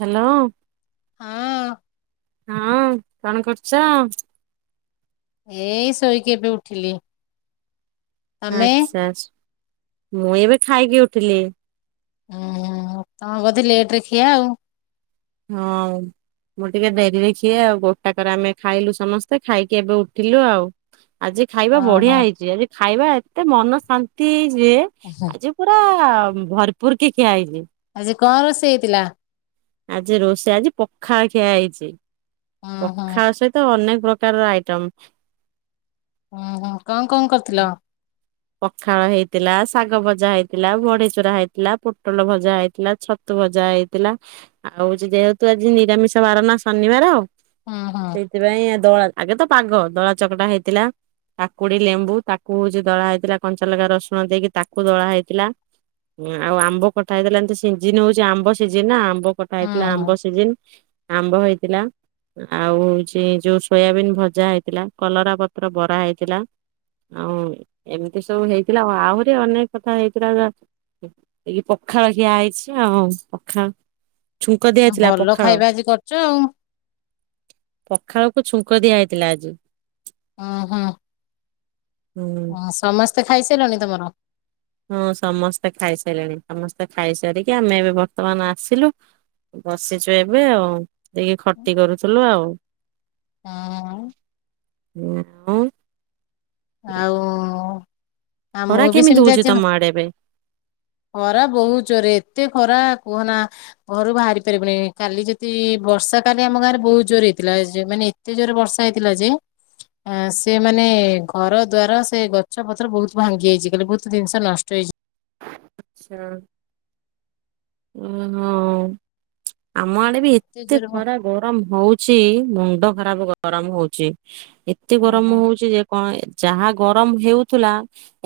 Hello ହଁ ହଁ କଣ କରୁଚ? ଏଇ ଶୋଇକି ଏବେ ଉଠିଲି। ତମେ ଆଚ୍ଛା ମୁଁ ଏବେ ଖାଇକି ଉଠିଲି। ଓଁ ତମ ବୋଧେ ଲେଟରେ ଖିଆ ଆଉ? ହଁ। ମୁଁ ଟିକେ ଡେରିରେ ଖିଏ ଆଉ ଗୋଟାକରେ ଆମେ ଖାଇଲୁ ସମସ୍ତେ, ଖାଇକି ଏବେ ଉଠିଲୁ ଆଉ। ଆଜି ଖାଇବା ବଢିଆ ଓହୋ ହେଇଛି ଆଜି ଖାଇବା ଏତେ ମନ ଶାନ୍ତି ହେଇଛି ଯେ ଉହୁଁ। ଆଜି ପୁରା ଭରପୁର୍ କି ଖିଆ ହେଇଚି। ଆଜି କଣ ରୋଷେଇ ହେଇଥିଲା? ଆଜି ରୋଷେଇ ଆଜି ପଖାଳ ଖିଆ ହେଇଚି। ହୁଁ ହୁଁ ପଖାଳ ସହିତ ଅନେକ ପ୍ରକାରର ଆଇଟମ୍। ଓୁଁ-ହୁଁ କଣ-କଣ କରିଥିଲ? ପଖାଳ ହେଇଥିଲା, ଶାଗ ଭଜା ହେଇଥିଲା, ବଢିଚୁରା ହେଇଥିଲା, ପୋଟଳ ଭଜା ହେଇ ଥିଲା ଛତୁ ଭଜା ହେଇଥିଲା, ଆଉ ହଉଚି ଯେହେତୁ ଆଜି ନିରାମିଷ ବାର ନା ଶନିବାର ହଁ-ହଁ। ସେଇଥିପାଇଁ ଦଳା ଆଗେ ତ ପାଗ ଦଳା ଚକଟା ହେଇଥିଲା କାକୁଡି ଲେମ୍ବୁ ତାକୁ ହଉଛି ଦଳା ହେ ଥିଲା କଞ୍ଚାଲଙ୍କା ରସୁଣ ଦେଇକି ତାକୁ ଦଳା ହେଇଥିଲା। ହଁ ଆଉ ଆମ୍ବ ଖଟା ହେଇଥିଲା ଏମତି ସିଜିିନ୍ ହଉଛି ଆମ୍ବ ସିଜିନ୍ ନା। ଆମ୍ବ ଖଟା ହୁଁ ହେଇଥିଲା, ହୁଁ ଆମ୍ବ ସିଜନ୍ ଆମ୍ବ ହେଇଥିଲା। ଆଉ ହଉଛି ଯୋଉ ସୋୟାବିନ୍ ଭଜା ହେଇଥିଲା, କଲରା ପତ୍ର ବରା ହେଇଥିଲା। ଆଉ ଏମିତି ସବୁ ହେଇଥିଲା ଆହୁରି ଅନେକ କଥା ହେଇଥିଲା ଏଇ ପଖାଳ ଖିଆ ହେଇଛି ଆଉ ପଖାଳ। ଛୁଙ୍କ ଏ ଦିଆହେଇଥିଲା ଭଲ ପଖାଳ। ଖାଇବା ଆଜି କରିଛ ଆଉ। ପଖାଳକୁ ଛୁଙ୍କ ଦିଆ ହେଇଥିଲା ଆଜି। ହଁ, ହଁ। ହୁଁ ହଁ, ସମସ୍ତେ ଖାଇସାରିଲଣି ତମର? ହଁ, ସମସ୍ତେ ଖାଇସାରିଲେଣି। ସମସ୍ତେ ଖାଇସାରିକି, ଆମେ ଏବେ ବର୍ତ୍ତମାନ ଆସିଲୁ ବସିଛୁ ଏବେ ଆଉ, ଯାଇକି ଖଟି କରୁଥିଲୁ ଆଉ। ହଁ, ହଁ, ହଁ। [unintelligible] ଆଉ-ଉ-ଉ, ଖରା ଆମକୁ ବି କେମିତି ସେମିତି ଅଛି [unintelligible] ଖରା ବହୁତ ଜୋରେ, ଏତେ ଖରା କୁହନା। ଘରୁ ବାହାରି ପାରିବୁନି, କାଲି ଯଦି ବର୍ଷା କାଲି ଆମ ଗାଁରେ ବହୁତ୍ ଜୋର ହେଇଥିଲା ଜେମାନେ ଏତେ ଜୋରେ ବର୍ଷା ହେଇଥିଲା ଯେ ଆଁ, ସେ ମାନେ ଘର ଦ୍ଵାର, ସେ ଗଛ ପତ୍ର ବହୁତ୍ ଭାଙ୍ଗି ଯାଇଛି, କଳେ ବହୁତ୍ ଜିନିଷ ନଷ୍ଟ ହେଇଛି। ଆଚ୍ଛା, ଉଁ-ଉ-ଉ। ଆମ ଆଡେ ବି ଏତେ ଜୋରେ ବ ଖରା ଗରମ ହଉଚି, ମୁଣ୍ଡ ଖରାପ୍ ଗରମ୍ ହଉଚି। ଏତେ ଗରମ୍ ଓହୋ ହଉଚି ଯେ କଣ ଯାହା ଗରମ୍ ହେଉଥିଲା,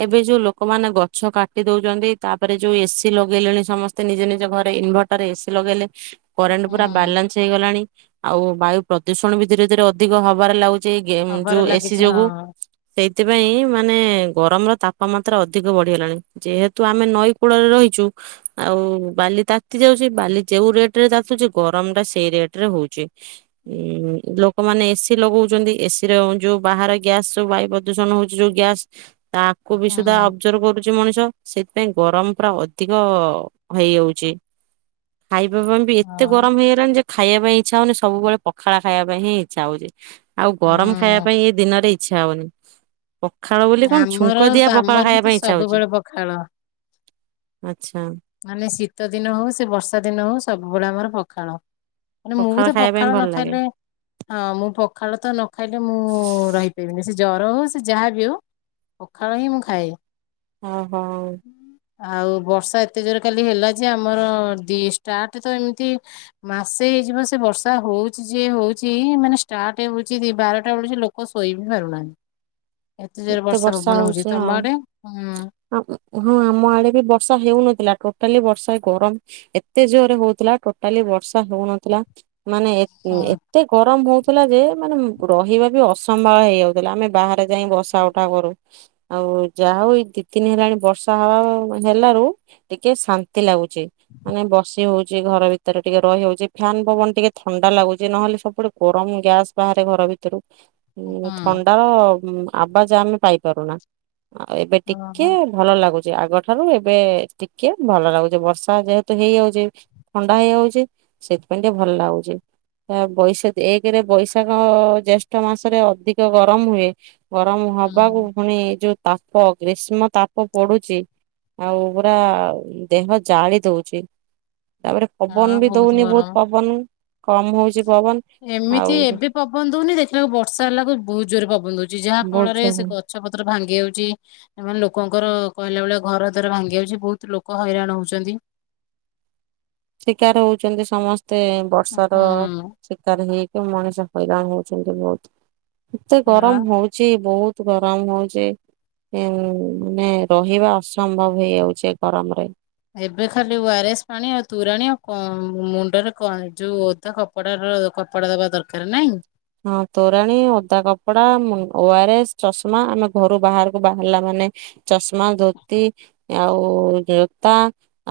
ଏବେ ଯୋଉ ଲୋକମାନେ ଗଛ କାଟି ଦଉଛନ୍ତି ତାପରେ ଯୋଉ ଏସି ଲଗେଇଲେଣି, ସମସ୍ତେ ନିଜ ନିଜ ଘରେ ଇନଭର୍ଟର ଏସି ଲଗେଇଲେ ହଁ କରେଣ୍ଟ୍ ପୁରା ହଁ ବାଲାନ୍ସ ହେଇଗଲାଣି, ଆଉ ବାୟୁ ପ୍ରଦୂଷଣ ବି ଧୀରେ ଧୀରେ ଅଧିକ ହବାରେ ଲାଗୁ ଚି ଗେମ୍ ଖବର ଯୋଉ ଏସି ଲାଗିଛି ଯୋଗୁ। ହଁ ସେଇଥିପାଇଁ ମାନେ ଗରମ୍ ର ତାପମାତ୍ରା ଅଧିକ ବଢିଗଲାଣି, ଯେହେତ୍ ତୁ ଆମେ ନଈ କୂଳରେ ରହିଛୁ। ଆଉ ବାଲି ତାତି ଯାଉଛି, ବାଲି ଯୋଉଁ ରେଟ୍ ରେ ତାତୁଚି ଗରମ୍ ଟା ସେଇ ରେଟ୍ ରେ ହଉଛି। ଉଁ, ଲୋକମାନେ ଏସିି ଲଗଉଛନ୍ତି, ଏସି ର ଯୋଉ ବାହାର ଗ୍ୟାସ୍ ବାୟୁ ପ୍ର ପ୍ରଦୂଷଣ ହଉଛି, ଯୋଉ ଗ୍ୟାସ ତାକୁ ବି ସୁଦ୍ଧା ହୁଁ ଅବଜର୍ଭ କରୁଛି ମଣିଷ। ସେଥିପାଇଁ ଗରମ ପ୍ରା ଅଧିକ-ଅ ହେଇଯାଉଛି। ଖାଇବା - ବ - ବ - ବି ଏତେ ହଁ ଗରମ ହେଏ - ଏ ଜାନୁଚୁ, ଖାଇବା ପାଇଁ ଇଚ୍ଛା ହଉନି, ସବୁବେଳେ ପଖାଳ ଖାଇବା ପାଇଁ ହିଁ ଇଚ୍ଛା ହଉଛି। ଆଉ ଗରମ୍ ଖାଇବା ହୁଁ ପାଇଁ ଏ ଦିନରେ ଇଚ୍ଛା ହଉନି। ପଖାଳ ବୋଲି କଣ ଛୁଙ୍କ ଆମର ଦିଆ ସ ପଖାଳ ଆମର ଖାଇବା ବି ତ ପାଇଁ ଇଚ୍ଛା ହଉଛି ସବୁବେଳେ ପଖାଳ। ଆଚ୍ଛା। ମାନେ ଶୀତ ଦିନ ହଉ, ସେ ବର୍ଷା ଦିନ ହଉ, ସବୁବେଳେ ଆମର ପଖାଳ। ମୁଁ ବି ତ ଖାଇବା ପାଇଁ ପଖାଳ ଭଲ ନ ଲାଗେ ଖାଇଲେ ହଁ, ମୁଁ ପଖାଳ ତ ନ ଖାଇଲେ, ମୁଁ ରହିପାରିବିନି। ସେ ଜର ହଉ, ସେ ଯାହାବି ହଉ। ପଖାଳ ହିଁ ମୁଁ ଖାଏ। ହଁ, ହଉ। ଆଉ ବର୍ଷା ଏତେ ଜୋରେ କାଲି ହେଲା ଯେ, ଆମର ଦି ଷ୍ଟାର୍ଟ ତ ଏମିତି ମାସେ ହେଇଯିବ, ସେ ବର୍ଷା ହଉଛି ଯେ ହଉଛି। ମାନେ, ଷ୍ଟାର୍ଟ ହଉଛି ଦି ବାରଟା ବେଳୁ ଯେ ଲୋକ୍ ଲୋକ ଶୋଇ ବି ପାରୁନାହାନ୍ତି। ଜୋରେ ଏତେ ବର୍ଷା ପବନ ହଉଛି, ତମ ହଁ। ଆଡେ? ହୁଁ ହଁ -ଉଁ - ହଁ, ଆମ ଆଡେ ବି ବର୍ଷା ହେଉନଥିଲା, ଟୋଟାଲି ବର୍ଷା ଗରମ୍ ଏତେ ଜୋର୍ରେ ହୋଉଥିଲା, ଟୋଟାଲି ବର୍ଷା ହଉନଥିଲା, ମାନେ ଏ ହୁଁ -ଏ ହୁଁ। ଏତେ ଗରମ୍ ହୋଉଥିଲା ଯେ, ମାନେ ରହିବା ବି ଅସମ୍ଭାଳ ହେଇଯାଉଥିଲା। ଆମେ ବାହାରେ ଯାଇ ବସ୍ ଟାଉ ଠାବରୁ ଆଉ ଯାହା ହଉ, ଏଇ ଦି ଦିନି ହେଲାଣି ବର୍ଷା ହବ୍ ବ୍ ହେଲାରୁ ଟିକେ ଶାନ୍ତି ଲାଗୁଛି। ମାନେ ବସି ହଉଛି ଘର ଭିତରେ ଟିକେ ରହି ହଉଛି ଫ୍ୟାନ୍ ପବନ ଟିକେ ଥଣ୍ଡା ଲାଗୁଛି ନହେଲେ ସବୁଡ୍ ଗରମ ଗ୍ୟାସ୍ ବାହାରେ ଘର ଭିତରୁ। ଥଣ୍ଡାର ଆବାଜ୍ ଆମେ ପାଇପାରୁନା ଆଉ ଏବେ ଟିକେ। ଓହୋ। ଭଲ ଲାଗୁଛି ଆଗଠାରୁ ଏବେ ଟିକେ ଭଲ ଲାଗୁଛି ବର୍ଷା ଯେହେତୁ ହେଇଯାଉଛି। ଥଣ୍ଡା ହେଇଯାଉଛି, ସେଥିପାଇଁ ଟିକେ ଭଲ ଲାଗୁଛି। ବୈଶା ଏକରେ ବୈଶାଖ ଅ ଜେଷ୍ଠ ମାସରେ ଅଧିକ ଗରମ ହୁଏ। ଗରମ ହବାକୁ ହୁଁ ପୁଣି, ଯୋଉ ତାପ ଗ୍ରୀଷ୍ମ ତାପ ପଡୁଛି। ଆଉ ପୁରା ଦେହ ଜାଳି ଦଉଛି। ତାପରେ ହଁ ପବନ ବି ଦଉନି ଗରମ। ବହୁତ ପବନ। କମ ହେଉଛି ପବନ। ଆଉ ଏମିତି ଏବେ ପବନ ଦଉନି। ଦେଖିଲାକୁ ବର୍ଷା ହେଲାକୁ ବହୁତ ଜୋରରେ ପବନ ଦଉଛି। ଯାହା ଫଳରେ ବହୁତ ସେ ଗଛ ପତ୍ର ଭାଙ୍ଗି ଯାଉଛି। ଏମାନେ ଲୋକଙ୍କର କହିଲା ଭେଳିଆ ଘର ଦ୍ୱାର ଭାଙ୍ଗି ଯାଉଛି। ବହୁତ ଲୋକ ହଇରାଣ ହଉଛନ୍ତି। ଶିକାର ହଉଛନ୍ତି ସମସ୍ତେ ବର୍ଷାର। ହୁଁ ଶିକାର ହେଇକି ମଣିଷ ହଇରାଣ ହଉଛନ୍ତି ବହୁତ। ଏତେ ସେଇବା ଗରମ ହଉ ଛି ବହୁତ ଗରମ ହଉଛି। ଏଁ ମେ ରହିବା ଅସମ୍ଭବ ହେଇଯାଉଛି ଗରମରେ। ଏବେ ଖାଲି ଓ ଆର ଏସ୍ ପାଣି। ଆଉ ତୋରାଣୀ, ଆଉ କ ମୁଣ୍ଡରେ କଣ ଯୋଉ ଓଦା କପ କପଡ଼ର କପଡା ଦବା ଦରକାର ନାଇଁ। ହଁ ତୋରାଣୀ ଓଦା କପଡା, ମୁନ ଓ ଆର ଏସ୍ ଚଷମା। ଆମେ ଘରୁ ବାହାରକୁ ବାହାରିଲା ମାନେ ଚଷମା ଧୋତି ଆଉ ଜୋତା,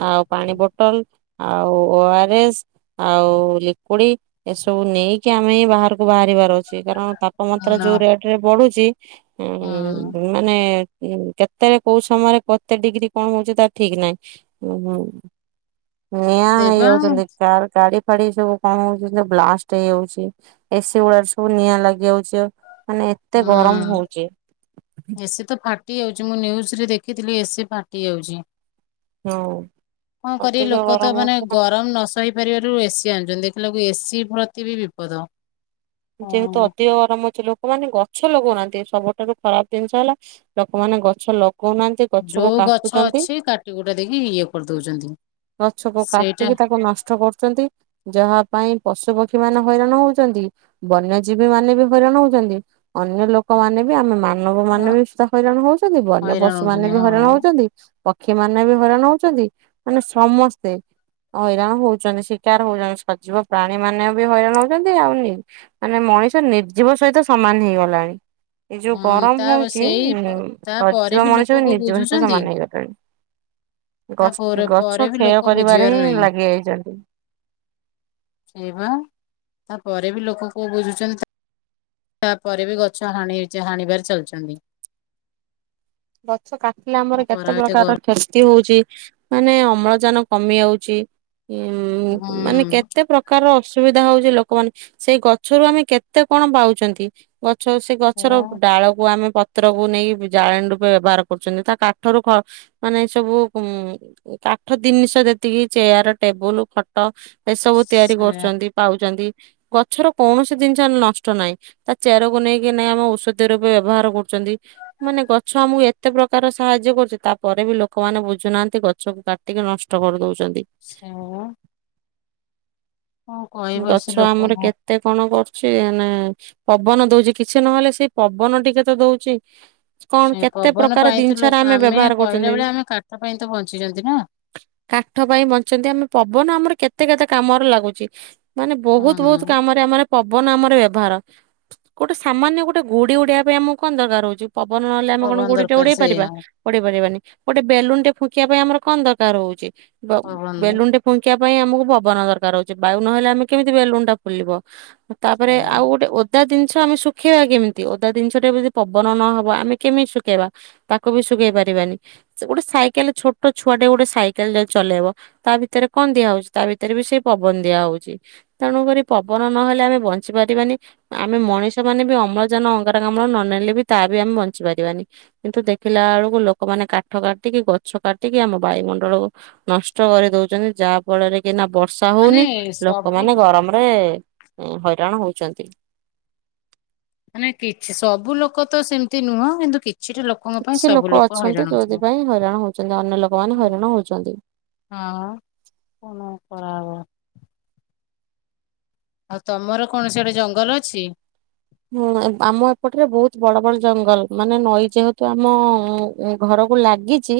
ଆଉ ପାଣି ବୋଟଲ, ଆଉ ଓ ଆରଏସ୍ ଆଉ ଲିକୁଡି। ଏସବୁ ନେଇକି ଆମେ ବାହାରକୁ ବାହାରିବାର ଅଛି। କାରଣ ତାପମାତ୍ରା ନ ଯୋଉ ରେଟ ରେ ବଢୁଛି। ହଁ। ଉଁ ମାନେ କେତେବେଳେ କୋଉ ସମୟରେ କେତେ ଡିଗ୍ରୀ କଣ ହଉଛି ତା ଠିକ ନାହିଁ। ହୁଁ ହୁଁ ନିଆଁ ସେଇବା ହେଇଯାଉଛନ୍ତି। ଗାଡି ଫାଡି ସବୁ କଣ ହଉଛନ୍ତି ବ୍ଲାଷ୍ଟ ହେଇଯାଉଛି। ଏ ସି ଗୁଡାରେ ସବୁ ନିଆଁ ଲାଗି ଯାଉଛି। ମାନେ ଏତେ ଗରମ ହୁଁ ହଉଛି। ଏସି ତ ଫାଟି ଯାଉଛି। ମୁଁ ନ୍ୟୁଜରେ ଦେଖିଥିଲି ଏସି ଫାଟି ଯାଉଛି। ହଉ। କଣ କରିବେ ଲୋକ ତ ମାନେ ଗରମ ନ ସ ସହି ପାରିବାରୁ ଏସି ଆଣୁଛନ୍ତି। ଦେଖିଲା କୁ ଏସିି ପ୍ରତି ବି ବିପଦ। ଯେହେତୁ ହଁ ଅଧିକ ଗରମ ହେଉଛି ଲୋକମାନେ ଗ ଛ ଲଗଉନାହାନ୍ତି। ସବୁଠାରୁ ଖରାପ ଜିନିଷ ହେଲା ଲୋକମାନେ ଗଛ ଲଗଉନାହାନ୍ତି। ଗଛକୁ ଯୋଉ ଗଛ କାଟୁଛନ୍ତି। ଅଛି କାଟି କୁଟା ଦେଇକି। ଇଏ କରିଦଉଛନ୍ତି। ଗଛକୁ ସେଇଟା କାଟିକି ତାକୁ ନଷ୍ଟ କରୁଛନ୍ତି। ଯାହା ପାଇଁ ପଶୁ ପକ୍ଷୀ ମାନେ ହଇରାଣ ହଉଛନ୍ତି। ବନ୍ୟଜୀବୀ ମାନେ ବି ହଇରାଣ ହଉଛନ୍ତି। ଅନ୍ୟ ଲୋକମାନେ ବି ଆମେ ମା ନବ ମାନେ ବି ସୁଧା ହଇରାଣ ହଉଛନ୍ତି। ବନ୍ୟ ହଇରାଣ ପଶୁ ମାନେ ହଉଛନ୍ତି ବି ହଇରାଣ ହଁ। ହଉଛନ୍ତି। ପକ୍ଷୀ ମାନେ ବି ହଇରାଣ ହଉଛନ୍ତି। ମାନେ ସମସ୍ତେ। ହଇରାଣ ହଉଛନ୍ତି, ଶିକାର ହଉଛନ୍ତି। ସଜୀବ ପ୍ରାଣୀ ମାନେ ବି ହଇରାଣ ହଉଛନ୍ତି। ଆଉ ନିର୍ଜି ମାନେ ମଣିଷ ନିର୍ଜୀବ ସହିତ ସମାନ ହେଇଗଲାଣି। ଏଇ ଯୋଉ ହୁଁ ଗରମ ତା ହଉଛି। ସେଇ ଉ ହୁଁ ତାପରେ ସଜୀବ ବି ଲୋକ ମଣିଷ କୋଉ ନିର୍ଜବ ସହିତ ବୁଝୁଛନ୍ତି ସମାନ ହେଇଗଲାଣି। ତାପରେ ଗଛ ପରେ ପରେ ଗଛ ବି ଲୋକ କ୍ଷୟ କରିବାରେ ବୁଝିବାର ହିଁ ନାହିଁ ଲାଗି ଯାଇଛନ୍ତି। ସେଇ ବା [inaudible] ତାପରେ ବି ଲୋକ କୋଉ ବୁଝୁଛନ୍ତି। ତା ତାପରେ ବି ଗଛ ହାଣିଚା ହାଣିବାରେ ଚାଲିଛନ୍ତି। [inaudible] ଗଛ କାଟିଲେ ଆମର କେତେ ଖରା ଏତେ ପ୍ରକାର ର ଗରମ କ୍ଷତି ହଉଛି। ମାନେ ଅମ୍ଳଜାନ କମି ଯାଉଛି। ଉଁ ଉଁ ଉଁ ମାନେ ହୁଁ କେତେ ପ୍ରକାର ପ୍ରକାର ଅସୁବିଧା ହଉଛି ଲୋକମାନେ। ସେଇ ଗଛରୁ ଆମେ କେତେ କଣ ପାଉଛନ୍ତି। ଗଛ ସେ ଗଛର ସେୟା ଡାଳକୁ ଆମେ ପତ୍ରକୁ ନେଇ ଜାଳେଣି ରୁପ ବ୍ୟବହାର କରୁଛନ୍ତି। ତା କାଠରୁ ଫ [inaudible] ମାନେ ଏସବୁ ଉଁ ଉଁ କାଠ ଜିନିଷ ଯେତିକି ଚେୟାର, ଟେବୁଲ, ଖଟ ଏସବୁ ତିଆରି ସେୟା କରୁଛନ୍ତି। ପାଉଛନ୍ତି, ଗଛର କୌଣସି ଜିନିଷ ନଷ୍ଟ ନାହିଁ। ତା ଚେରକୁ ନେଇକି ନେଇ ଆମେ ଔଷଧ ରୂପେ ବ୍ୟବହାର କରୁଛନ୍ତି। [inaudible] ମାନେ ଗଛ ଗଛ ଆମକୁ ଏତେ ପ୍ରକାର ସାହାଯ୍ୟ କରୁଛି। ତାପରେ ବି ଲୋକମାନେ ବୁଝୁନାହାନ୍ତି ଗଛକୁ କାଟିକି ନଷ୍ଟ କରିଦଉଛନ୍ତି। [inaudible] କଣ କହିବ ସେ ଗଛ ଆମର ଲୋକଙ୍କୁ କେତେ କଣ କରୁଚି ଏନେ ପବନ ଦଉଚି କିଛି ନହେଲେ ସେଇ ପବନ ଟିକେ ତ ଦଉଚି। ସେଇ ପବନ ପାଇଁ ତ ଲୋକ ଆମେ ବ୍ୟବହାର କରୁଛନ୍ତି। କହିଲା ବେଳେ ଆମେ କାଠ ପାଇଁ ତ ବଞ୍ଚିଚନ୍ତି ନାଁ। କାଠ ପାଇଁ ବଞ୍ଚଚନ୍ତି ଆମେ ପବନ ଆମର କେତେ କେତେ କାମରେ ଲାଗୁଚି। ମାନେ ବହୁତ ବହୁତ ହଁ କାମରେ ଆମର ପବନ ଆମର ବ୍ୟବହାର ଗୋଟେ ସାମାନ୍ୟ ଗୋଟେ ଗୁଡି ଉଡେଇଆ ପାଇଁ ଆମକୁ କଣ ଦରକାର ହଉଚି? ପବନ ନହଲେ ଆମେ କଣ ପବନ ଗୁଡିଟେ ଦରକାର ଉଡେଇ ପାରିବା? ସେଇଆ ଉଡେଇ ପାରିବାନି ଗୋଟେ ବେଲୁନ୍ ଟେ ଫୁଙ୍କିବା ପାଇଁ ଆମର କଣ ଦରକାର ହଉଚି ଵ ପବନ ବେଲୁନ୍ ଟେ ଫୁଙ୍କିଆ ପାଇଁ ଆମୁକୁ ପବନ ଦରକାର ହଉଚି ବାୟୁ ନହେଲେ ଆମେ କେମିତି ବେଲୁନ୍ ଟା ଫୁଲିବ। ତାପରେ ସେୟା। ଆଉ ଗୋଟେ ଓଦ୍ ଓଦା ଦିନ୍ଷ ଆମେ ଶୁଖେଇବା କେମିତି? ଓଦା ଦିନ୍ଷଟେ [unintelligible] ପବନ ନହବ ଆମେ କେମିତି ଶୁଖେଇବା। ତାକୁ ବି ଶୁଖେଇ ପାରିବାନି। ସେ ଗୋଟେ ସାଇକେଲେ ଛୋଟ ଛୁଆଟେ ଗୋଟେ ସାଇକେଲେ ଚଲେଇବ ତା ଭିତେରେ କଣ ଦିଆ ହଉଚି ତା ଭିତେରେ ବି ସେଇ ପବନ ଦିଆ ହଉ ତେଣୁକରି ପବନ ନହେଲେ ଆମେ ବଞ୍ଚି ପାରିବାନି। ଆମେ ମଣିଷ ମାନେ ବି ଅମ୍ଳଜାନ ଅଙ୍ଗାରକାମ୍ଳ ନ ନେଲେ ବି ତା ବି ଆମେ ବଞ୍ଚି ପାରିବାନି। କିନ୍ତୁ ଦେଖିଲାଳୁକୁ ଲୋକମାନେ କାଠ କାଟିକି ଗଛ କାଟିକି ଆମ ବାୟୁମଣ୍ଡଳକୁ ନଷ୍ଟ କରି ଦଉଚନ୍ତି ଯାହା ଫଳରେ କି ନାଁ ବର୍ଷ [inaudible] ମାନେ ହଉନି ସବୁ ଲୋକମାନେ ଗରମରେ ଏଁ ହଇରାଣ ହଉଚନ୍ତି। ମାନେ କିଛି ସବୁ ଲୋକ ତ ସେମ୍ତି ନୁହଁ କିନ୍ତୁ କିଛିଟା ଲୋକ୍ କିଛି ଲୋକ ଅଛନ୍ତି ଯୋଉଥିପାଇଁ ହଇରାଣ ହଉଚନ୍ତି ଅନ୍ୟ ଲୋକମାନେ ହଇରାଣ ହଉଚନ୍ତି। ହଁ କଣ କରାହବ। ଆଉ ତମର କଣ ସିଆଡେ ଜଙ୍ଗଲ ଅଛି? ହୁଁ [unintelligible] ଆମ ଏପଟେରେ ବହୁତ୍ ବଡ ବଡ ଜଙ୍ଗଲ୍ ମାନେ ନଈ ଯେହେତୁ ଆମ ଉଁ ଘରକୁ ଲାଗିଛି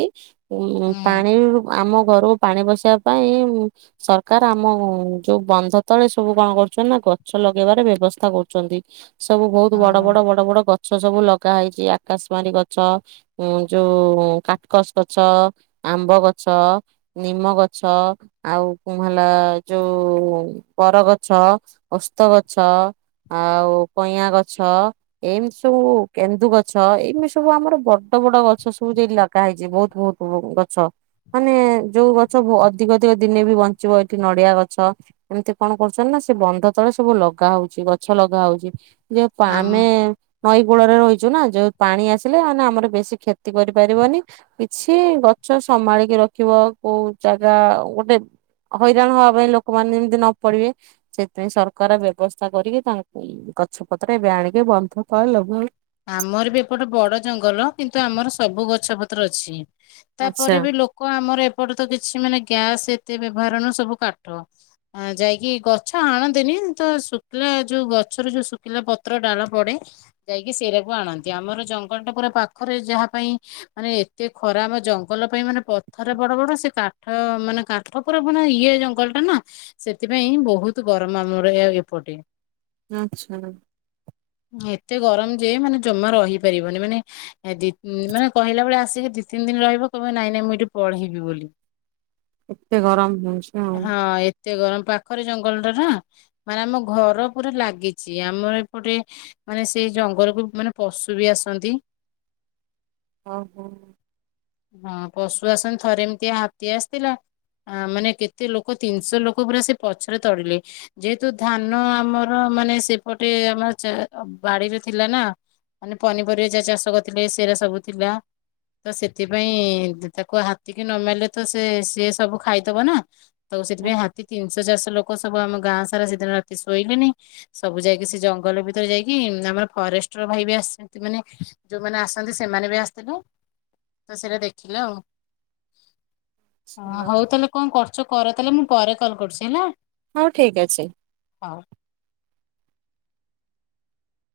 ଉଁ ହୁଁ, ପାଣିରୁ ଆମ ଘରୁକୁ ପାଣି ପଶିଆ ପାଇଁ ସର୍କାର୍ ଆମ ଯୋଉ ବନ୍ଧ ତଳେ ସବୁ କଣ କରୁଛନ୍ତି ନାଁ ଗଛ ଲଗେଇବାର ବ୍ୟବସ୍ଥା କରୁଚନ୍ତି। ସବୁ ବହୁତ୍ ହଁ ବଡ ହଁ। ବଡ ବଡ ବଡ ଗଛ ସବୁ ଲଗା ହେଇଚି ଆକାଶ ମାରୀ ଗଛ ଉଁ ଯୋଉ କାଟ୍ କସ୍ ଗଛ ଆମ୍ବ ଗଛ ନିମ ଗଛ ଆଉ କୁଁ ହେଲା ଯୋଉ ବରଗଛ ଓସ୍ତଗଛ ଆଉ କଇଁଆଗଛ ଏମ୍ତି ସବୁ କେନ୍ଦୁଗଛ ଏମିତି ସବୁ ଆମର ବଡ ବଡ ଗଛ ସବୁ [unintelligible] ଲଗା ହେଇଚି ବହୁତ୍ ବୋ [unintelligible] ଗଛ ମାନେ ଯୋଉ ଗଛ ଅଧିକ ଅଧିକ ଦିନେ ବି ବଞ୍ଚିବ ଏଠି ନଡିଆ ଗଛ ଏମତି କଣ କରୁଚନ୍ତି ନାଁ ସେ ବନ୍ଧ ତଳେ ସବୁ ଲଗା ହଉଚି ଗ ଛ ଲଗା ହଉଚି ଯେ ପା ଆମ ଆମେ ନଈ କୂଳରେ ରହିଚୁ ନାଁ ଯୋଉ ପାଣି ଆସିଲେ ମାନେ ଆମର ବେଶୀ କ୍ଷେତି କରିପାରିବନି କିଛି ଗଛ ସମାଳିକି ରଖିବ କୋଉ ଜାଗା ଗୋଟେ ହଇରାଣ ହବା ପାଇଁ ଲୋକମାନେ ଯେମତି ନ ପଡିବେ ସେଥିପାଇଁ ସରକାର ବ୍ୟବସ୍ଥା କରିକି ତାଙ୍କୁଇ ଗଛ ପତ୍ର ଏବେ ଆଣିକି ବନ୍ଧ ତଳେ ଲଗାଉ ଆମର ବି ଏପଟ ବଡ ଜଙ୍ଗଲ କିନ୍ତୁ ଆମର ସବୁ ଗଛ ପତ୍ର ଅଛି ଆଚ୍ଛା ତାପରେ ବି ଲୋ କ ଆମର ଏପଟେ ତ କିଛି ମାନେ ଗ୍ୟାସ ଏତେ ବ୍ୟବହାର ନୁହଁ ସବୁ କାଠ। ଅଁ ଯାଇକି ଗଛ ଆଣନ୍ତିନି ତ ଶୁଖିଲା ଯୋଉ ଗଛରୁ ଯୋଉ ଶୁଖିଲା ପତ୍ର ଡାଳ ପଡେ ଇଏ ସେରାକୁ ଆଣନ୍ତି ଆମର ଜଙ୍ଗଲଟା ପୁରା ପାଖରେ ଯାହା ପାଇଁ ମାନେ ଏତେ ଖରା ଆମ ଜଙ୍ଗଲ ପାଇଁ ମାନେ ପଥର ବଡ ବଡ ସେ କାଠ ମାନେ କା ଠ ପୁରା ଇଏ ଜଙ୍ଗଲଟା ନାଁ ସେଥିପାଇଁ ବହୁତ ଗରମ ଆମର ଏ ଏପଟେ। ଆଚ୍ଛା। ଏତେ ଗରମ ଯେ ମାନେ ଜମା ରହିପାରିବନି ମାନେ ଏ ଦି ଉଁ ମାନେ କହିଲାବେଳେ ଆସିକି ଦି ତିନ ଦିନ ରହିବ କହିବ ନାଇଁ ନାଇଁ ମୁଁ ଏଠୁ ପଳେଇବି ବୋଲି। ଏତେ ଗରମ ହଉଛି ଆଉ। ହଁ ଏତେ ଗରମ ପାଖରେ ଜଙ୍ଗଲଟା ନା। ମାନେ ଆମ ଘର ପୁରା ଲାଗିଛି ଆମର ଏପଟେ ମାନେ ସେଇ ଜଙ୍ଗଲ କୁ ମାନେ ପଶୁ ବି ଆସନ୍ତି। ଓହୋ। ହଁ ପଶୁ ଆସନ୍ତି ଥରେ ଏମତି ହାତୀ ଆସିଥିଲା ଆ ମାନେ କେତେ ଲୋକ ତିନଶ ଲୋକ ପୁରା ସେ ପଛରେ ତଡିଲେ। ଯେହେତୁ ଧାନ ଆମର ମାନେ ସେପଟେ ଆମର ବାଡିରେ ଥିଲା ନା ମାନେ ପନିପରିବା ଯାହା ଚାଷ କରିଥିଲେ ସେରା ସବୁ ଥିଲା। ତ ସେଥିପାଇଁ ତାକୁ ହାତୀ କିି ନ ମାଇଲେ ତ ସେ ସିଏ ସବୁ ଖାଇଦବ ନା। ତ ସେଥିପାଇଁ ହାତୀ ତିନଶ ଚାରଶ ଲୋକ ସବୁ ଆମ ଗାଁ ସାରା ସେଦିନ ରାତି ଶୋଇଲେନି। ସବୁ ଯାଇକି ସେ ଜଙ୍ଗଲ ଭିତରେ ଯାଇକି ଆମର ଫରେଷ୍ଟ ଷ୍ଟ୍ର ଭାଇ ବି ଆସିଛନ୍ତି ମାନେ ଯୋଉମାନେ ଆସନ୍ତି ସେମାନେ ବି ଆସିଥିଲେ। ତ ସେଇଟା ଦେଖିଲେ ଆଉ। ହଁ ଆଚ୍ଛା ହଉ ତାଲେ କଣ କରୁଛ କର ତାଲେ ମୁଁ ପରେ କଲ୍ କରୁଛି ହେଲା। ହଉ ଠିକ୍ ଅଛି। ହଉ।